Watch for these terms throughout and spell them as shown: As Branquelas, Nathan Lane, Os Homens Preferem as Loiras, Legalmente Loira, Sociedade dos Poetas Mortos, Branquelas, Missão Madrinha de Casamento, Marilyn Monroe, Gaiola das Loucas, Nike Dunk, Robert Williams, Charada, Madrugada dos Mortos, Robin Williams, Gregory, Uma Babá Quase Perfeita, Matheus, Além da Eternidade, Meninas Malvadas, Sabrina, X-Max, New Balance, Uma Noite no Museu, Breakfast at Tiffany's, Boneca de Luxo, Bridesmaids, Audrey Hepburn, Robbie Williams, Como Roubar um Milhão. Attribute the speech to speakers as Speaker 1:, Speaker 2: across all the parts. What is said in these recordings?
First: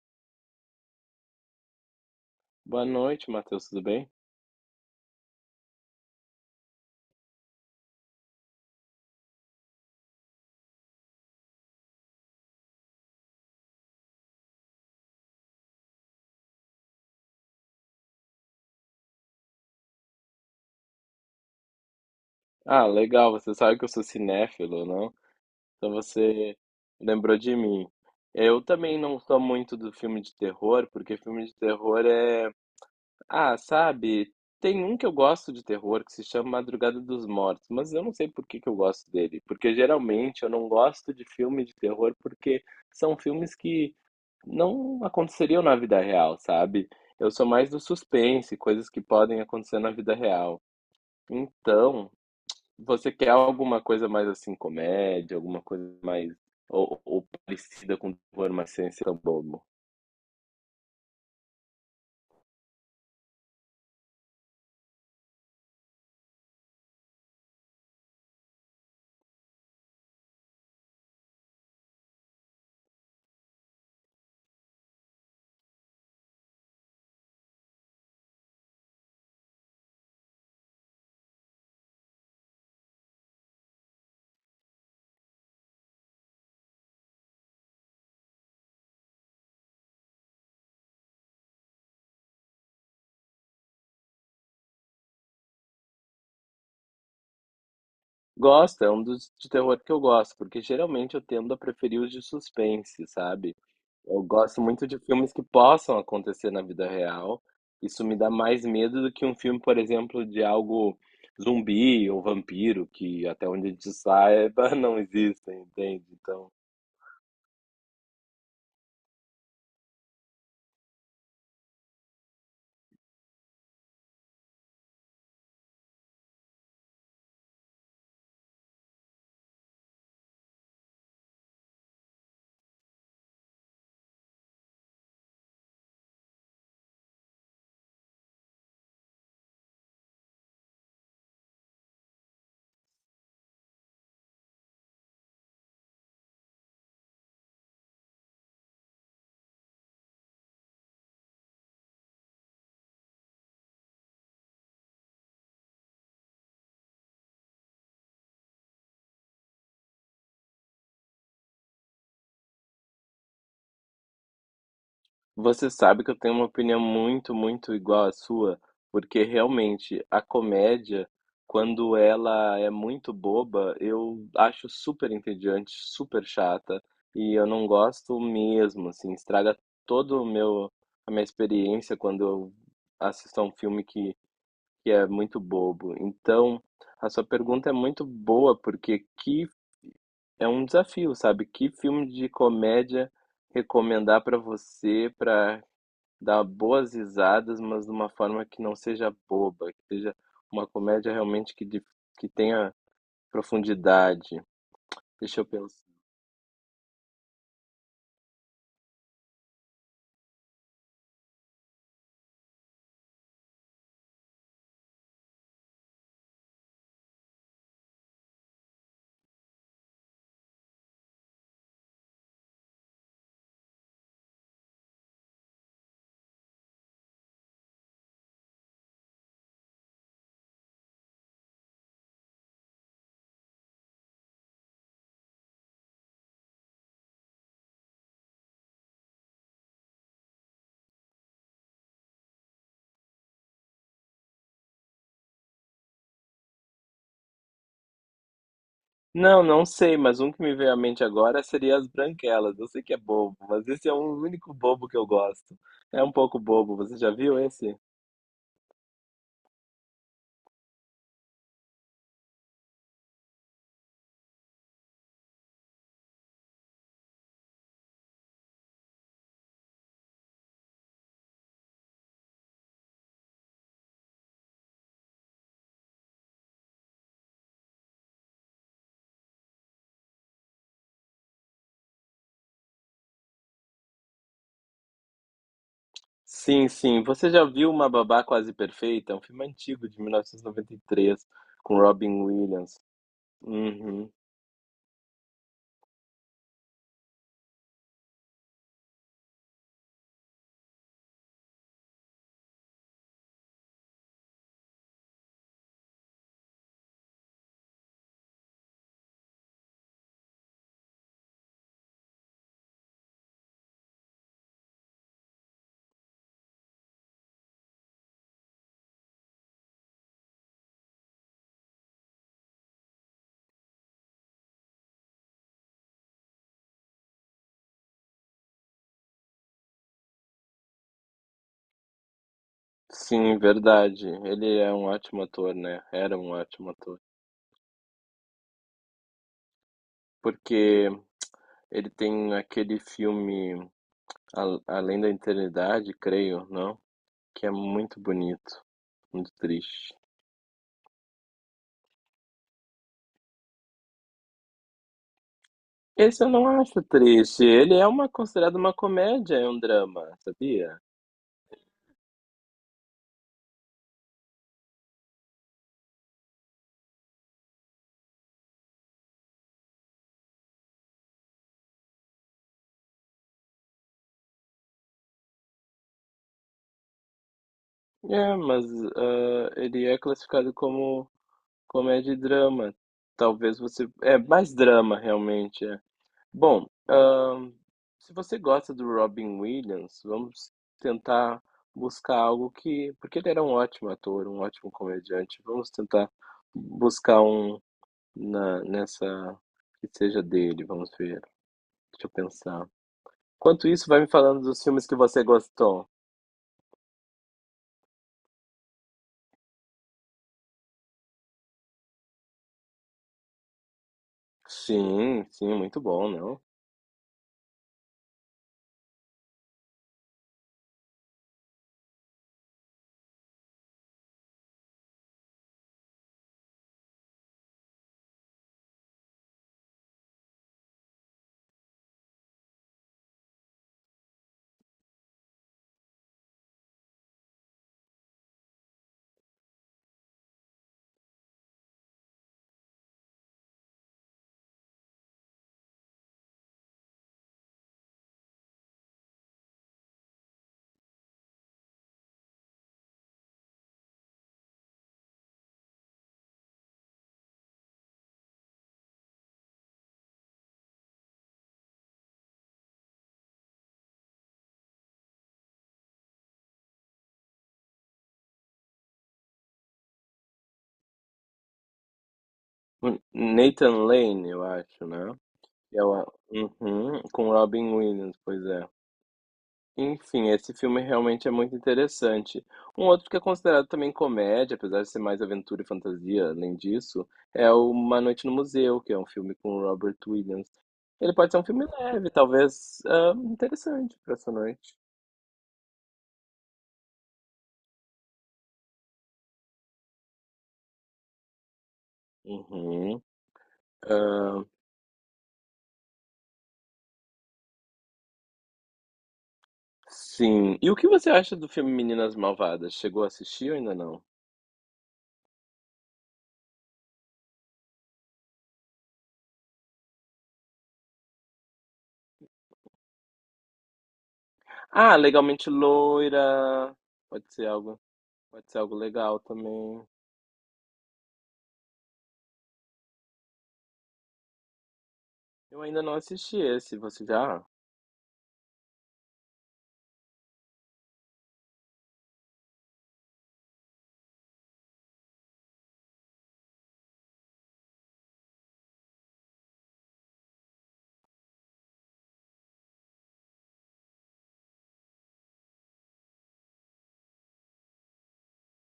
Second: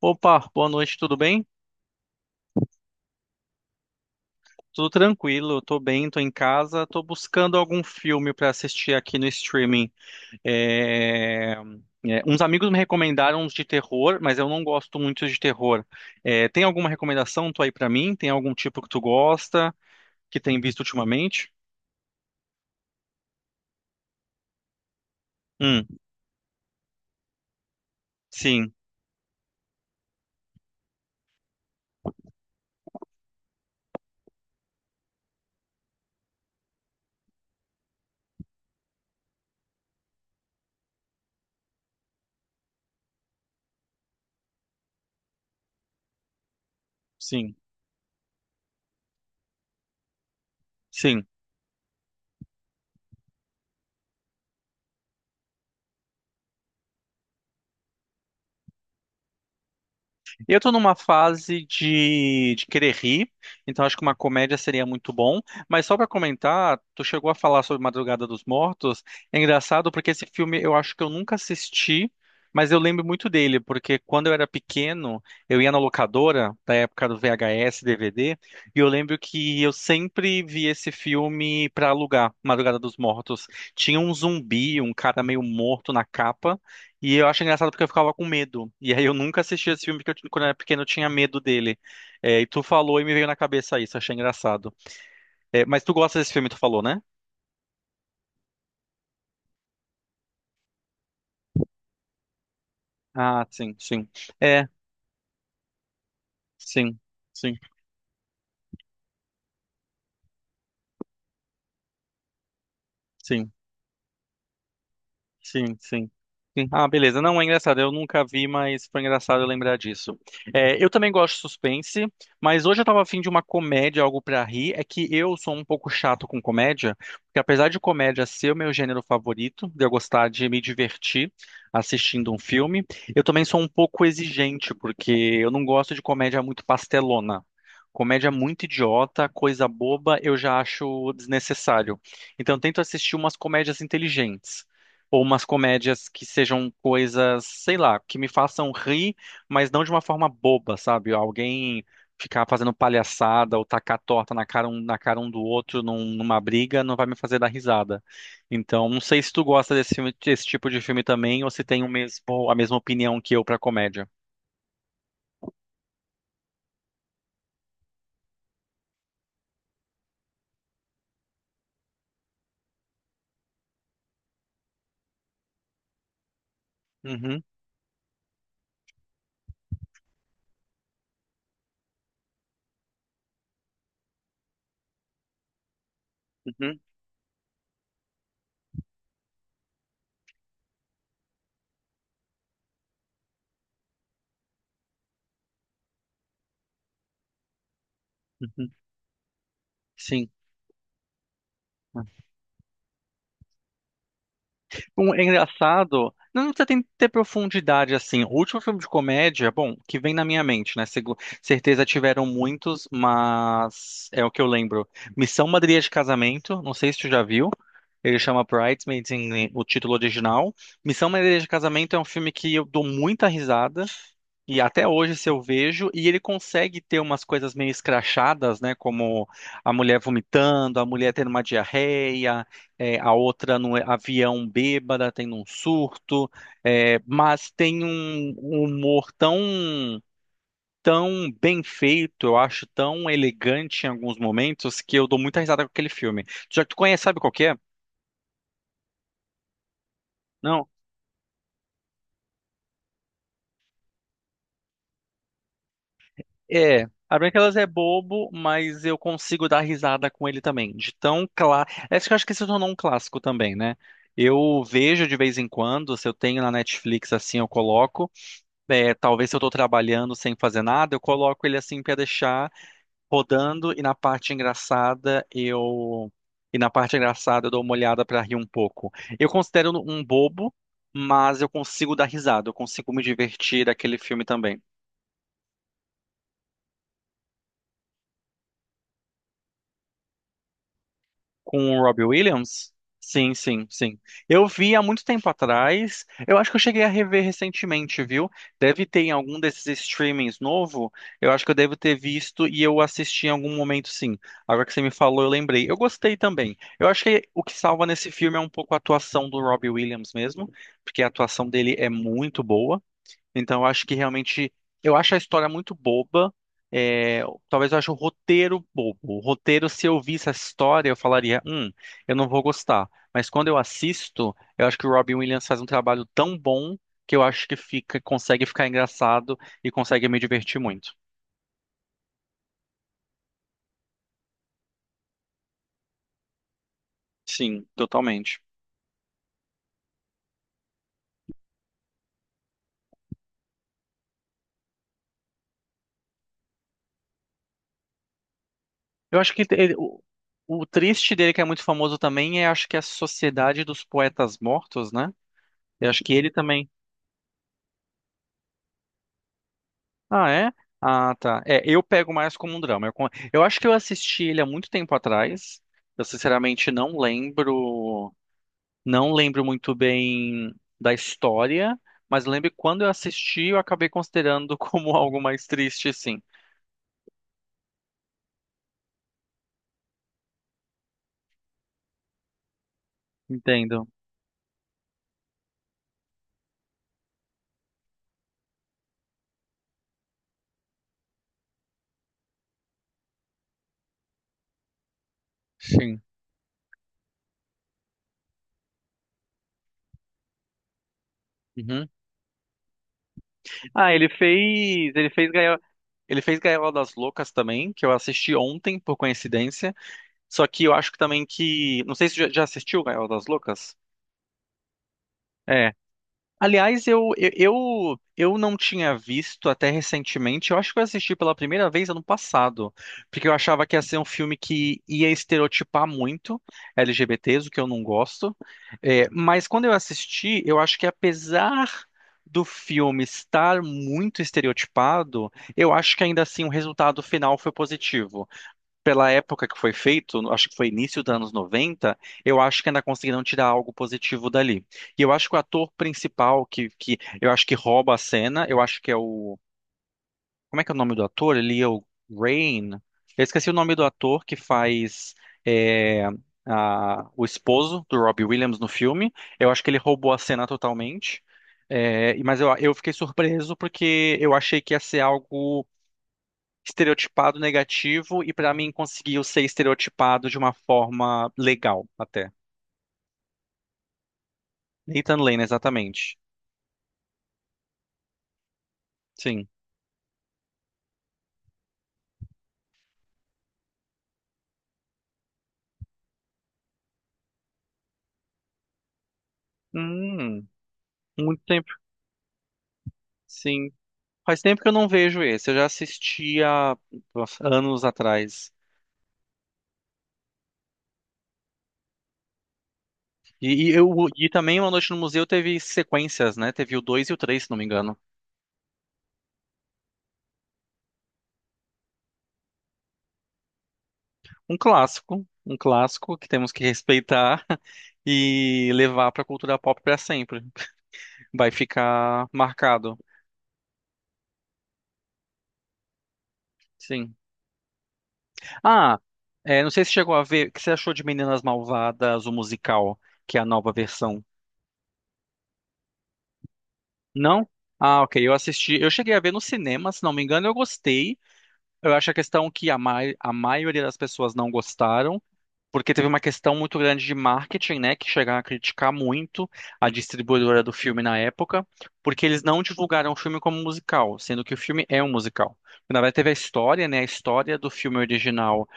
Speaker 1: Opa, boa noite, tudo bem?
Speaker 2: Boa noite, Matheus, tudo bem?
Speaker 1: Tudo tranquilo, tô bem, tô em casa, tô buscando algum filme pra assistir aqui no streaming. É, Uns amigos me recomendaram uns de terror, mas eu não gosto muito de terror. Tem alguma recomendação tu aí pra mim? Tem algum tipo que tu gosta, que tem visto ultimamente?
Speaker 2: Ah, legal, você sabe que eu sou cinéfilo, não? Então
Speaker 1: Hum,
Speaker 2: você lembrou de mim. Eu
Speaker 1: sim,
Speaker 2: também não sou muito do filme de terror, porque filme de terror é. Ah, sabe, tem um que eu gosto de terror que se chama Madrugada dos Mortos, mas eu não sei por que que eu gosto dele. Porque geralmente eu não gosto de filme de terror porque são filmes que não aconteceriam na vida real, sabe? Eu sou
Speaker 1: sim,
Speaker 2: mais do suspense, coisas que podem acontecer na vida real.
Speaker 1: sim.
Speaker 2: Então. Você quer alguma coisa mais assim, comédia, alguma coisa mais. Ou parecida com terror, mas sem ser tão bobo.
Speaker 1: Eu tô numa fase de querer rir, então acho que uma comédia seria muito bom. Mas só pra comentar, tu chegou a falar sobre Madrugada dos Mortos. É engraçado porque esse filme eu acho que eu nunca assisti, mas eu lembro muito dele, porque quando eu era pequeno, eu ia na locadora, da época do VHS, DVD, e eu lembro que eu sempre vi esse filme pra alugar, Madrugada dos Mortos. Tinha um zumbi, um cara meio morto na capa. E eu acho engraçado porque eu ficava com medo. E aí eu nunca assisti esse filme porque quando eu era pequeno eu tinha medo dele. E tu falou e me veio na cabeça isso, achei engraçado. É, mas tu gosta desse filme, tu falou, né?
Speaker 2: Gosto, é um dos de terror que eu gosto, porque geralmente eu tendo a preferir os de suspense,
Speaker 1: Ah,
Speaker 2: sabe?
Speaker 1: sim, sim.
Speaker 2: Eu gosto
Speaker 1: É,
Speaker 2: muito de filmes que possam acontecer na vida
Speaker 1: sim,
Speaker 2: real.
Speaker 1: sim,
Speaker 2: Isso me dá mais medo do que um filme, por exemplo, de algo zumbi ou vampiro, que até
Speaker 1: sim.
Speaker 2: onde a gente saiba não existem,
Speaker 1: Sim,
Speaker 2: entende?
Speaker 1: sim.
Speaker 2: Então.
Speaker 1: Sim. Ah, beleza. Não, é engraçado. Eu nunca vi, mas foi engraçado eu lembrar disso. É, eu também gosto de suspense, mas hoje eu tava afim de uma comédia, algo pra rir. É que eu sou um pouco chato com comédia, porque apesar de comédia ser o meu gênero favorito, de eu gostar de me divertir assistindo um filme, eu também sou um pouco exigente, porque eu não gosto de comédia muito pastelona. Comédia muito idiota, coisa boba, eu já acho desnecessário. Então, eu tento assistir umas comédias inteligentes. Ou umas comédias que sejam coisas, sei lá, que me façam rir, mas não de uma forma boba, sabe? Alguém ficar fazendo palhaçada ou tacar torta na cara um, numa briga não vai me fazer dar risada. Então, não sei se tu gosta desse tipo de filme também, ou se tem o mesmo, a mesma opinião que eu pra comédia.
Speaker 2: Você sabe que eu tenho uma opinião muito, muito igual à sua, porque realmente a comédia, quando ela é muito boba, eu acho super entediante, super chata, e
Speaker 1: Uhum,
Speaker 2: eu não gosto mesmo, assim, estraga todo o meu a minha experiência quando eu assisto a um filme que é muito bobo. Então,
Speaker 1: uhum,
Speaker 2: a sua pergunta é muito boa, porque que é um desafio, sabe? Que filme de comédia recomendar para você para dar boas risadas, mas de uma forma que
Speaker 1: uhum.
Speaker 2: não seja boba, que seja
Speaker 1: Sim.
Speaker 2: uma comédia realmente que tenha profundidade.
Speaker 1: É
Speaker 2: Deixa eu pensar.
Speaker 1: engraçado. Não precisa ter profundidade assim. O último filme de comédia, bom, que vem na minha mente, né? Certeza tiveram muitos, mas é o que eu lembro. Missão Madrinha de Casamento, não sei se tu já viu. Ele chama Bridesmaids em o título original. Missão Madrinha de Casamento é um filme que eu dou muita risada. E até hoje, se eu vejo, e ele consegue ter umas coisas meio escrachadas, né? Como a mulher vomitando, a mulher tendo uma diarreia, a outra no avião bêbada, tendo um surto, mas tem um humor tão bem feito, eu acho tão elegante em alguns momentos, que eu dou muita risada com aquele filme. Já que tu conhece, sabe qual que é?
Speaker 2: Não, não sei, mas um que me
Speaker 1: Não,
Speaker 2: veio à mente agora seria As Branquelas. Eu sei que é bobo, mas esse é o único bobo que eu gosto. É um pouco bobo,
Speaker 1: é,
Speaker 2: você já
Speaker 1: a
Speaker 2: viu
Speaker 1: Branquelas é
Speaker 2: esse?
Speaker 1: bobo, mas eu consigo dar risada com ele também. De tão claro. Acho que se tornou um clássico também, né? Eu vejo de vez em quando, se eu tenho na Netflix assim, eu coloco. É, talvez se eu tô trabalhando sem fazer nada, eu coloco ele assim pra deixar rodando e na parte engraçada eu e na parte engraçada eu dou uma olhada pra rir um pouco. Eu considero um bobo, mas eu consigo dar risada, eu consigo me divertir daquele filme também.
Speaker 2: Sim, sim. Você já viu Uma Babá Quase Perfeita? É um filme antigo, de 1993,
Speaker 1: Com
Speaker 2: com
Speaker 1: o Robbie
Speaker 2: Robin
Speaker 1: Williams?
Speaker 2: Williams.
Speaker 1: Sim, sim, sim.
Speaker 2: Uhum.
Speaker 1: Eu vi há muito tempo atrás. Eu acho que eu cheguei a rever recentemente, viu? Deve ter em algum desses streamings novo. Eu acho que eu devo ter visto e eu assisti em algum momento, sim. Agora que você me falou, eu lembrei. Eu gostei também. Eu acho que o que salva nesse filme é um pouco a atuação do Robbie Williams mesmo, porque a atuação dele é muito boa. Então, eu acho que realmente. Eu acho a história muito boba. É, talvez eu ache o roteiro bobo. O roteiro, se eu visse essa história, eu falaria: eu não vou gostar. Mas quando eu assisto, eu acho que o Robin Williams faz um trabalho tão bom que eu acho que fica, consegue ficar engraçado e consegue me divertir muito.
Speaker 2: Sim, verdade. Ele é um ótimo ator, né? Era um ótimo ator.
Speaker 1: Sim, totalmente.
Speaker 2: Porque ele tem aquele filme Além da Eternidade, creio, não? Que é muito bonito,
Speaker 1: Eu
Speaker 2: muito
Speaker 1: acho que
Speaker 2: triste.
Speaker 1: o triste dele, que é muito famoso também, é acho que é a Sociedade dos Poetas Mortos, né? Eu acho que
Speaker 2: Esse
Speaker 1: ele
Speaker 2: eu não
Speaker 1: também.
Speaker 2: acho triste. Ele é uma considerado uma comédia, é um drama,
Speaker 1: Ah, é?
Speaker 2: sabia?
Speaker 1: Ah, tá. É, eu pego mais como um drama. Eu acho que eu assisti ele há muito tempo atrás. Eu sinceramente não lembro, não lembro muito bem da história, mas lembro que quando eu assisti, eu acabei considerando como algo mais triste, sim.
Speaker 2: É, mas ele é classificado como comédia e drama. Talvez você.
Speaker 1: Entendo.
Speaker 2: É mais drama, realmente. É. Bom, se você gosta do Robin Williams, vamos tentar buscar algo que porque ele era um ótimo ator, um ótimo comediante. Vamos
Speaker 1: Sim.
Speaker 2: tentar buscar um na nessa que seja dele, vamos ver.
Speaker 1: Uhum.
Speaker 2: Deixa eu pensar. Enquanto isso,
Speaker 1: Ah,
Speaker 2: vai me falando dos filmes que
Speaker 1: ele
Speaker 2: você
Speaker 1: fez
Speaker 2: gostou.
Speaker 1: ele fez Gaiola das Loucas também, que eu assisti ontem por coincidência. Só que eu acho que também que, não sei se já assistiu Gaiola das Loucas.
Speaker 2: Sim, sim,
Speaker 1: É.
Speaker 2: muito bom, não?
Speaker 1: Aliás, eu não tinha visto até recentemente. Eu acho que eu assisti pela primeira vez ano passado, porque eu achava que ia ser um filme que ia estereotipar muito LGBTs, o que eu não gosto. É, mas quando eu assisti, eu acho que apesar do filme estar muito estereotipado, eu acho que ainda assim o resultado final foi positivo pela época que foi feito, acho que foi início dos anos 90, eu acho que ainda conseguiram tirar algo positivo dali. E eu acho que o ator principal que eu acho que rouba a cena, eu acho que é o. Como é que é o nome do ator? Ele é o Rain. Eu esqueci o nome do ator que faz é, o esposo do Robbie Williams no filme. Eu acho que ele roubou a cena totalmente. Mas eu fiquei surpreso porque eu achei que ia ser algo estereotipado negativo e pra mim conseguiu ser estereotipado de uma forma legal até.
Speaker 2: Nathan Lane, eu acho, né?
Speaker 1: Nathan Lane,
Speaker 2: É o,
Speaker 1: exatamente.
Speaker 2: uhum, com Robin Williams, pois é.
Speaker 1: Sim.
Speaker 2: Enfim, esse filme realmente é muito interessante. Um outro que é considerado também comédia, apesar de ser mais aventura e fantasia, além disso, é o Uma Noite no Museu, que é um filme com o Robert
Speaker 1: Hum,
Speaker 2: Williams. Ele pode ser
Speaker 1: muito
Speaker 2: um filme
Speaker 1: tempo.
Speaker 2: leve, talvez
Speaker 1: Sim.
Speaker 2: interessante para essa
Speaker 1: Faz tempo que eu
Speaker 2: noite.
Speaker 1: não vejo esse. Eu já assisti há nossa, anos atrás.
Speaker 2: Uhum.
Speaker 1: E, e eu, e
Speaker 2: Ah,
Speaker 1: também Uma Noite no Museu teve sequências, né? Teve o 2 e o 3, se não me engano.
Speaker 2: sim. E o que você acha do filme Meninas Malvadas? Chegou a assistir ou ainda não?
Speaker 1: Um clássico que temos que respeitar e levar pra cultura pop pra sempre. Vai ficar marcado.
Speaker 2: Ah, Legalmente Loira.
Speaker 1: Sim.
Speaker 2: Pode ser algo, pode ser algo
Speaker 1: Ah,
Speaker 2: legal
Speaker 1: é, não sei
Speaker 2: também.
Speaker 1: se chegou a ver. O que você achou de Meninas Malvadas, o musical, que é a nova versão?
Speaker 2: Eu ainda não assisti esse, você já?
Speaker 1: Não? Ah, ok. Eu assisti. Eu cheguei a ver no cinema, se não me engano, eu gostei. Eu acho a questão a maioria das pessoas não gostaram, porque teve uma questão muito grande de marketing, né, que chegaram a criticar muito a distribuidora do filme na época, porque eles não divulgaram o filme como musical, sendo que o filme é um musical. Na verdade, teve a história, né, a história do filme original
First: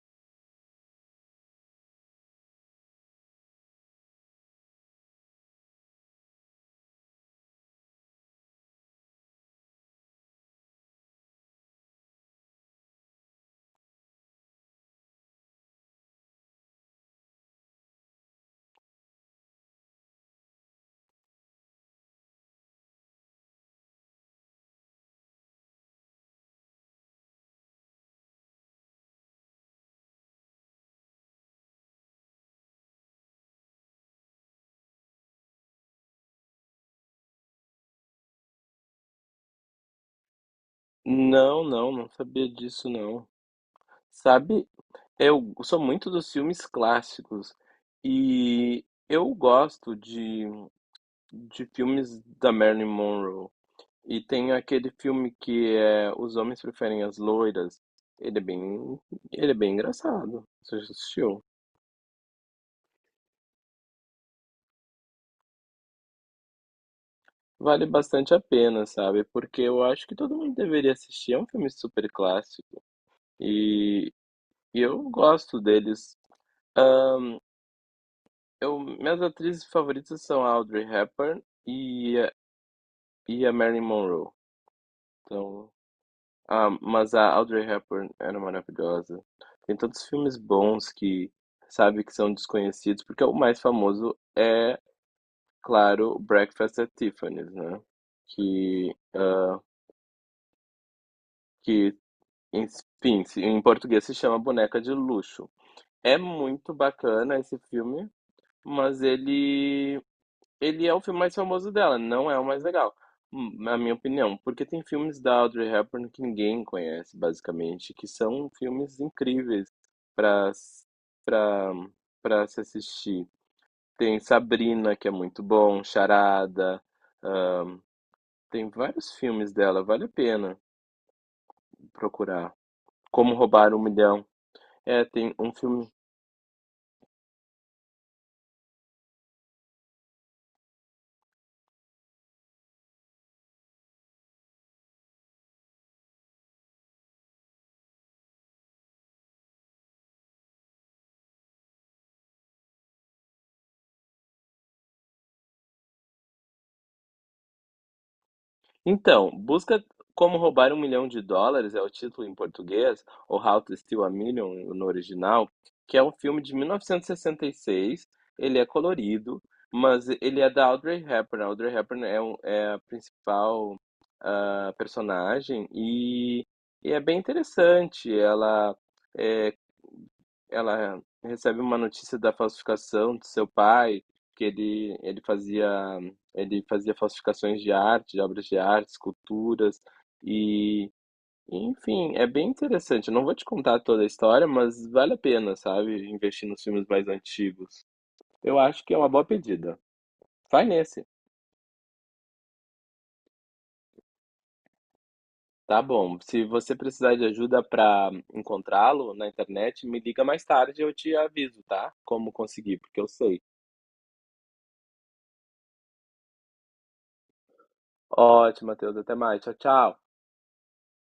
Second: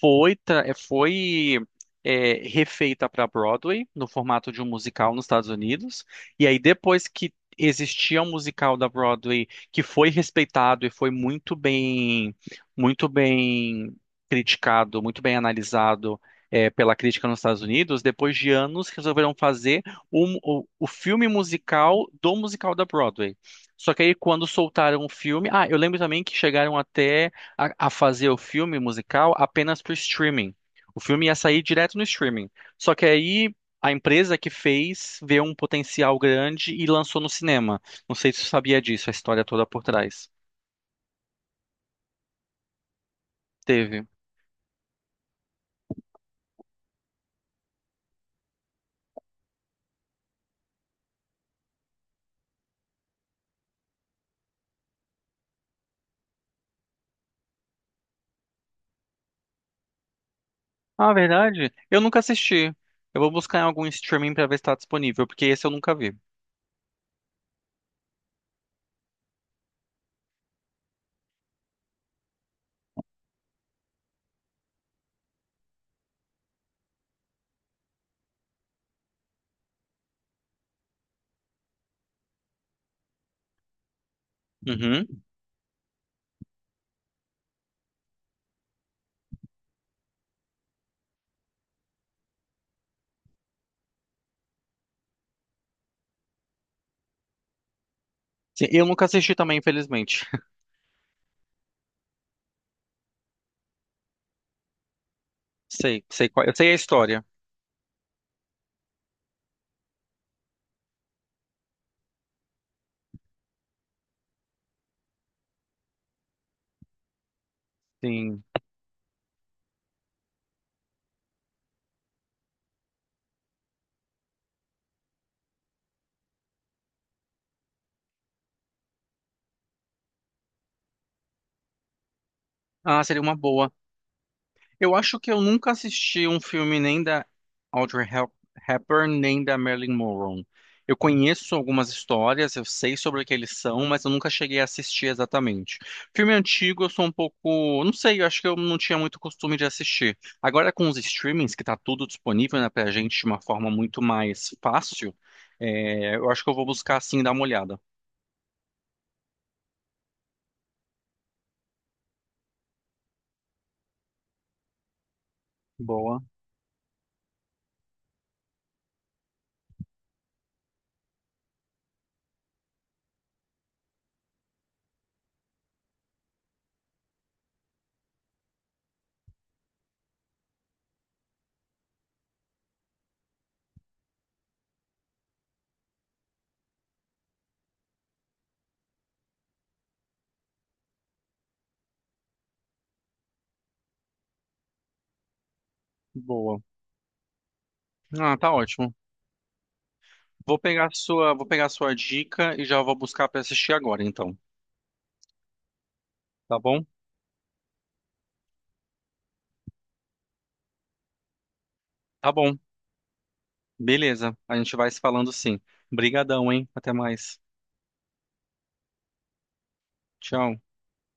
Speaker 1: foi refeita para Broadway no formato de um musical nos Estados Unidos, e aí depois que existia um musical da Broadway que foi respeitado e foi muito bem criticado, muito bem analisado pela crítica nos Estados Unidos, depois de anos resolveram fazer o filme musical do musical da Broadway. Só que aí quando soltaram o filme, ah, eu lembro também que chegaram até a fazer o filme musical apenas para streaming. O filme ia sair direto no streaming. Só que aí a empresa que fez vê um potencial grande e lançou no cinema. Não sei se você sabia disso, a história toda por trás.
Speaker 2: Não, não, não sabia disso não.
Speaker 1: Teve.
Speaker 2: Sabe, eu sou muito dos filmes clássicos e eu gosto de filmes da Marilyn Monroe. E tem aquele filme que é Os Homens Preferem as Loiras. Ele é bem, ele é bem engraçado. Você já
Speaker 1: Ah,
Speaker 2: assistiu?
Speaker 1: verdade? Eu nunca assisti. Eu vou buscar em algum streaming pra ver se tá disponível, porque esse eu nunca vi.
Speaker 2: Vale bastante a pena, sabe? Porque eu acho que todo mundo deveria assistir. É um filme super clássico e, e eu gosto deles. Ah, minhas atrizes favoritas são a Audrey Hepburn e a Marilyn Monroe.
Speaker 1: Uhum.
Speaker 2: Então, mas a Audrey Hepburn era maravilhosa. Tem tantos filmes bons que sabe que são desconhecidos, porque o mais famoso é, claro, Breakfast at Tiffany's, né?
Speaker 1: Sim, eu
Speaker 2: Que,
Speaker 1: nunca assisti também,
Speaker 2: ah,
Speaker 1: infelizmente.
Speaker 2: que enfim, em português se chama Boneca de Luxo. É
Speaker 1: Sei qual, eu sei
Speaker 2: muito
Speaker 1: a história.
Speaker 2: bacana esse filme, mas ele é o filme mais famoso dela, não é o mais legal, na minha opinião, porque tem filmes da Audrey Hepburn que ninguém conhece, basicamente, que
Speaker 1: Sim.
Speaker 2: são filmes incríveis para para se assistir. Tem Sabrina, que é muito bom, Charada, ah, tem vários filmes dela, vale a pena procurar.
Speaker 1: Ah, seria
Speaker 2: Como
Speaker 1: uma boa.
Speaker 2: Roubar um Milhão.
Speaker 1: Eu
Speaker 2: É,
Speaker 1: acho que
Speaker 2: tem
Speaker 1: eu
Speaker 2: um
Speaker 1: nunca
Speaker 2: filme
Speaker 1: assisti um filme nem da Audrey Hep- Hepburn, nem da Marilyn Monroe. Eu conheço algumas histórias, eu sei sobre o que eles são, mas eu nunca cheguei a assistir exatamente. Filme antigo, eu sou um pouco, não sei, eu acho que eu não tinha muito costume de assistir. Agora com os streamings, que tá tudo disponível, né, pra gente de uma forma muito mais fácil, eu acho que eu vou buscar assim dar uma olhada.
Speaker 2: então, busca como roubar um milhão de dólares é o título em português, ou How to Steal a Million no original, que é um
Speaker 1: Boa,
Speaker 2: filme de mil novecentos e sessenta e seis. Ele é colorido, mas ele é da Audrey Hepburn. A Audrey Hepburn é a principal personagem e é bem interessante. É, ela recebe uma notícia da falsificação do seu pai, que ele fazia falsificações de arte, de obras de arte, esculturas e, enfim, é bem interessante. Eu não vou te contar toda a história, mas vale a pena, sabe? Investir
Speaker 1: Boa.
Speaker 2: nos filmes mais antigos.
Speaker 1: Ah, tá
Speaker 2: Eu acho
Speaker 1: ótimo.
Speaker 2: que é uma boa pedida. Vai nesse.
Speaker 1: Vou pegar a sua dica e já vou buscar pra assistir agora, então.
Speaker 2: Tá bom. Se
Speaker 1: Tá
Speaker 2: você
Speaker 1: bom?
Speaker 2: precisar de ajuda para encontrá-lo na internet, me liga mais tarde e eu te aviso, tá?
Speaker 1: Tá
Speaker 2: Como
Speaker 1: bom.
Speaker 2: conseguir, porque eu sei.
Speaker 1: Beleza. A gente vai se falando sim. Brigadão, hein? Até mais.
Speaker 2: Ótimo, Matheus. Até mais. Tchau, tchau.
Speaker 1: Tchau.